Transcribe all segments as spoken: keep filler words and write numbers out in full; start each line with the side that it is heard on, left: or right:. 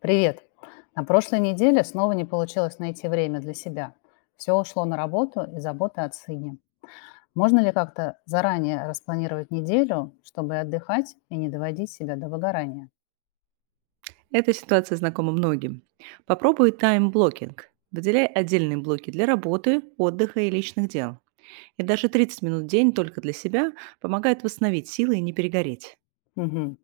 left: Привет. На прошлой неделе снова не получилось найти время для себя. Все ушло на работу и заботы о сыне. Можно ли как-то заранее распланировать неделю, чтобы отдыхать и не доводить себя до выгорания?
right: Эта ситуация знакома многим. Попробуй тайм-блокинг. Выделяй отдельные блоки для работы, отдыха и личных дел. И даже тридцать минут в день только для себя помогает восстановить силы и не перегореть.
left: Мгм.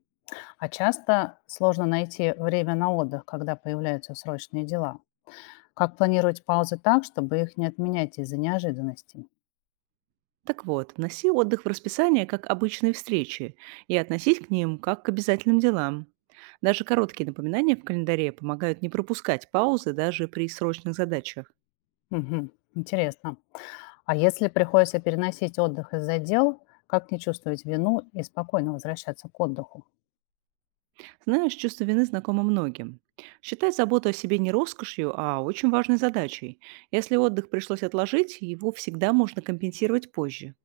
left: А часто сложно найти время на отдых, когда появляются срочные дела. Как планировать паузы так, чтобы их не отменять из-за неожиданностей?
right: Так вот, вноси отдых в расписание как обычные встречи и относись к ним как к обязательным делам. Даже короткие напоминания в календаре помогают не пропускать паузы даже при срочных задачах.
left: Мгм. Интересно. А если приходится переносить отдых из-за дел, как не чувствовать вину и спокойно возвращаться к отдыху?
right: Знаешь, чувство вины знакомо многим. Считать заботу о себе не роскошью, а очень важной задачей. Если отдых пришлось отложить, его всегда можно компенсировать позже.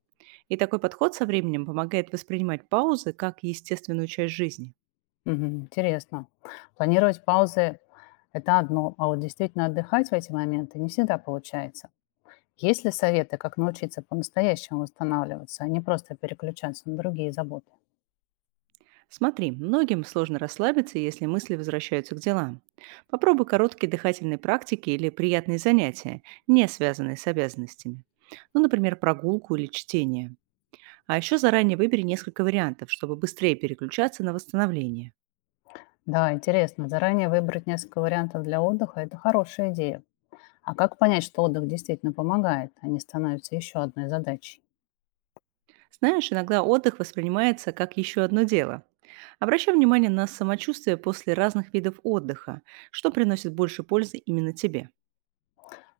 right: И такой подход со временем помогает воспринимать паузы как естественную часть жизни.
left: Мгм. Интересно. Планировать паузы — это одно, а вот действительно отдыхать в эти моменты не всегда получается. Есть ли советы, как научиться по-настоящему восстанавливаться, а не просто переключаться на другие заботы?
right: Смотри, многим сложно расслабиться, если мысли возвращаются к делам. Попробуй короткие дыхательные практики или приятные занятия, не связанные с обязанностями. Ну, например, прогулку или чтение. А еще заранее выбери несколько вариантов, чтобы быстрее переключаться на восстановление.
left: Да, интересно. Заранее выбрать несколько вариантов для отдыха — это хорошая идея. А как понять, что отдых действительно помогает, а не становится еще одной задачей?
right: Знаешь, иногда отдых воспринимается как еще одно дело. Обращай внимание на самочувствие после разных видов отдыха, что приносит больше пользы именно тебе.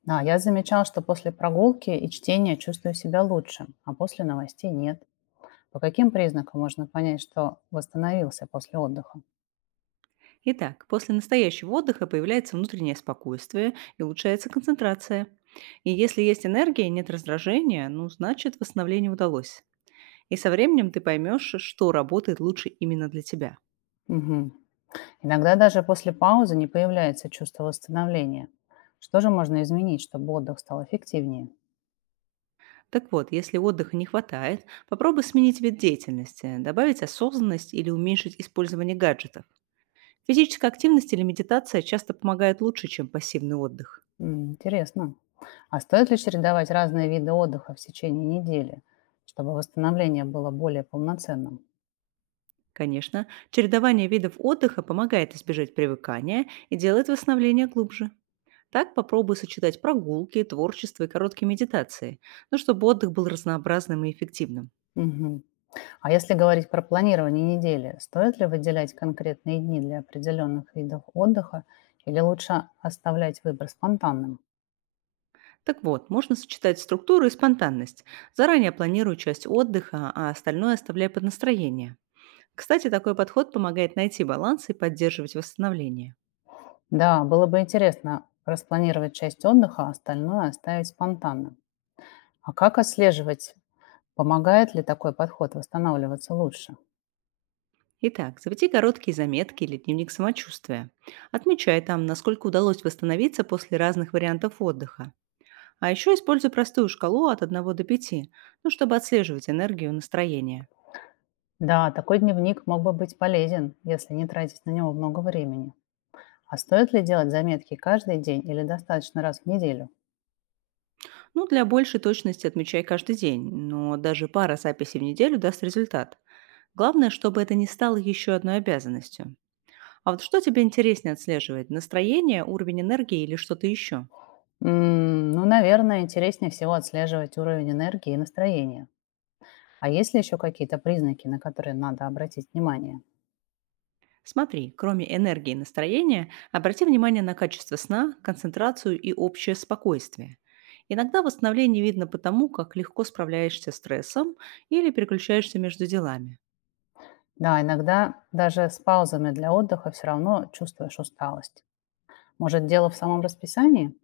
left: Да, я замечал, что после прогулки и чтения чувствую себя лучше, а после новостей нет. По каким признакам можно понять, что восстановился после отдыха?
right: Итак, после настоящего отдыха появляется внутреннее спокойствие и улучшается концентрация. И если есть энергия и нет раздражения, ну, значит, восстановление удалось. И со временем ты поймешь, что работает лучше именно для тебя.
left: Мгм. Иногда даже после паузы не появляется чувство восстановления. Что же можно изменить, чтобы отдых стал эффективнее?
right: Так вот, если отдыха не хватает, попробуй сменить вид деятельности, добавить осознанность или уменьшить использование гаджетов. Физическая активность или медитация часто помогают лучше, чем пассивный отдых.
left: М, Интересно. А стоит ли чередовать разные виды отдыха в течение недели, чтобы восстановление было более полноценным?
right: Конечно, чередование видов отдыха помогает избежать привыкания и делает восстановление глубже. Так попробуй сочетать прогулки, творчество и короткие медитации, но чтобы отдых был разнообразным и эффективным.
left: Мгм. А если говорить про планирование недели, стоит ли выделять конкретные дни для определенных видов отдыха или лучше оставлять выбор спонтанным?
right: Так вот, можно сочетать структуру и спонтанность. Заранее планируй часть отдыха, а остальное оставляй под настроение. Кстати, такой подход помогает найти баланс и поддерживать восстановление.
left: Да, было бы интересно распланировать часть отдыха, а остальное оставить спонтанным. А как отслеживать, помогает ли такой подход восстанавливаться лучше?
right: Итак, заведи короткие заметки или дневник самочувствия. Отмечай там, насколько удалось восстановиться после разных вариантов отдыха. А еще используй простую шкалу от одного до пяти, ну, чтобы отслеживать энергию и настроение.
left: Да, такой дневник мог бы быть полезен, если не тратить на него много времени. А стоит ли делать заметки каждый день или достаточно раз в неделю?
right: Ну, для большей точности отмечай каждый день, но даже пара записей в неделю даст результат. Главное, чтобы это не стало еще одной обязанностью. А вот что тебе интереснее отслеживать? Настроение, уровень энергии или что-то еще?
left: М, ну, наверное, интереснее всего отслеживать уровень энергии и настроения. А есть ли еще какие-то признаки, на которые надо обратить внимание?
right: Смотри, кроме энергии и настроения, обрати внимание на качество сна, концентрацию и общее спокойствие. Иногда восстановление видно потому, как легко справляешься с стрессом или переключаешься между делами.
left: Да, иногда даже с паузами для отдыха все равно чувствуешь усталость. Может, дело в самом расписании?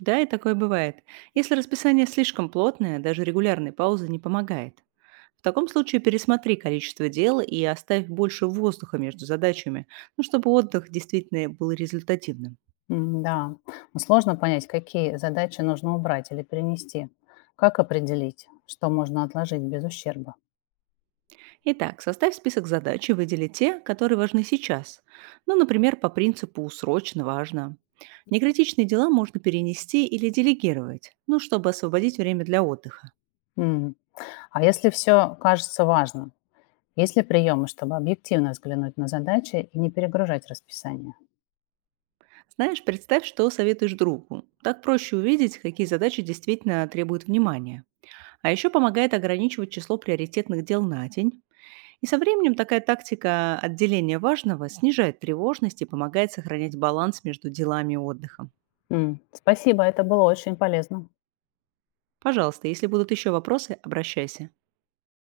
right: Да, и такое бывает. Если расписание слишком плотное, даже регулярные паузы не помогает. В таком случае пересмотри количество дел и оставь больше воздуха между задачами, ну, чтобы отдых действительно был результативным.
left: М, Да, но сложно понять, какие задачи нужно убрать или перенести. Как определить, что можно отложить без ущерба?
right: Итак, составь список задач и выдели те, которые важны сейчас. Ну, например, по принципу «срочно важно». Некритичные дела можно перенести или делегировать, ну, чтобы освободить время для отдыха.
left: М, А если все кажется важным, есть ли приемы, чтобы объективно взглянуть на задачи и не перегружать расписание?
right: Знаешь, представь, что советуешь другу. Так проще увидеть, какие задачи действительно требуют внимания. А еще помогает ограничивать число приоритетных дел на день. И со временем такая тактика отделения важного снижает тревожность и помогает сохранять баланс между делами и отдыхом.
left: М, Спасибо, это было очень полезно.
right: Пожалуйста, если будут еще вопросы, обращайся.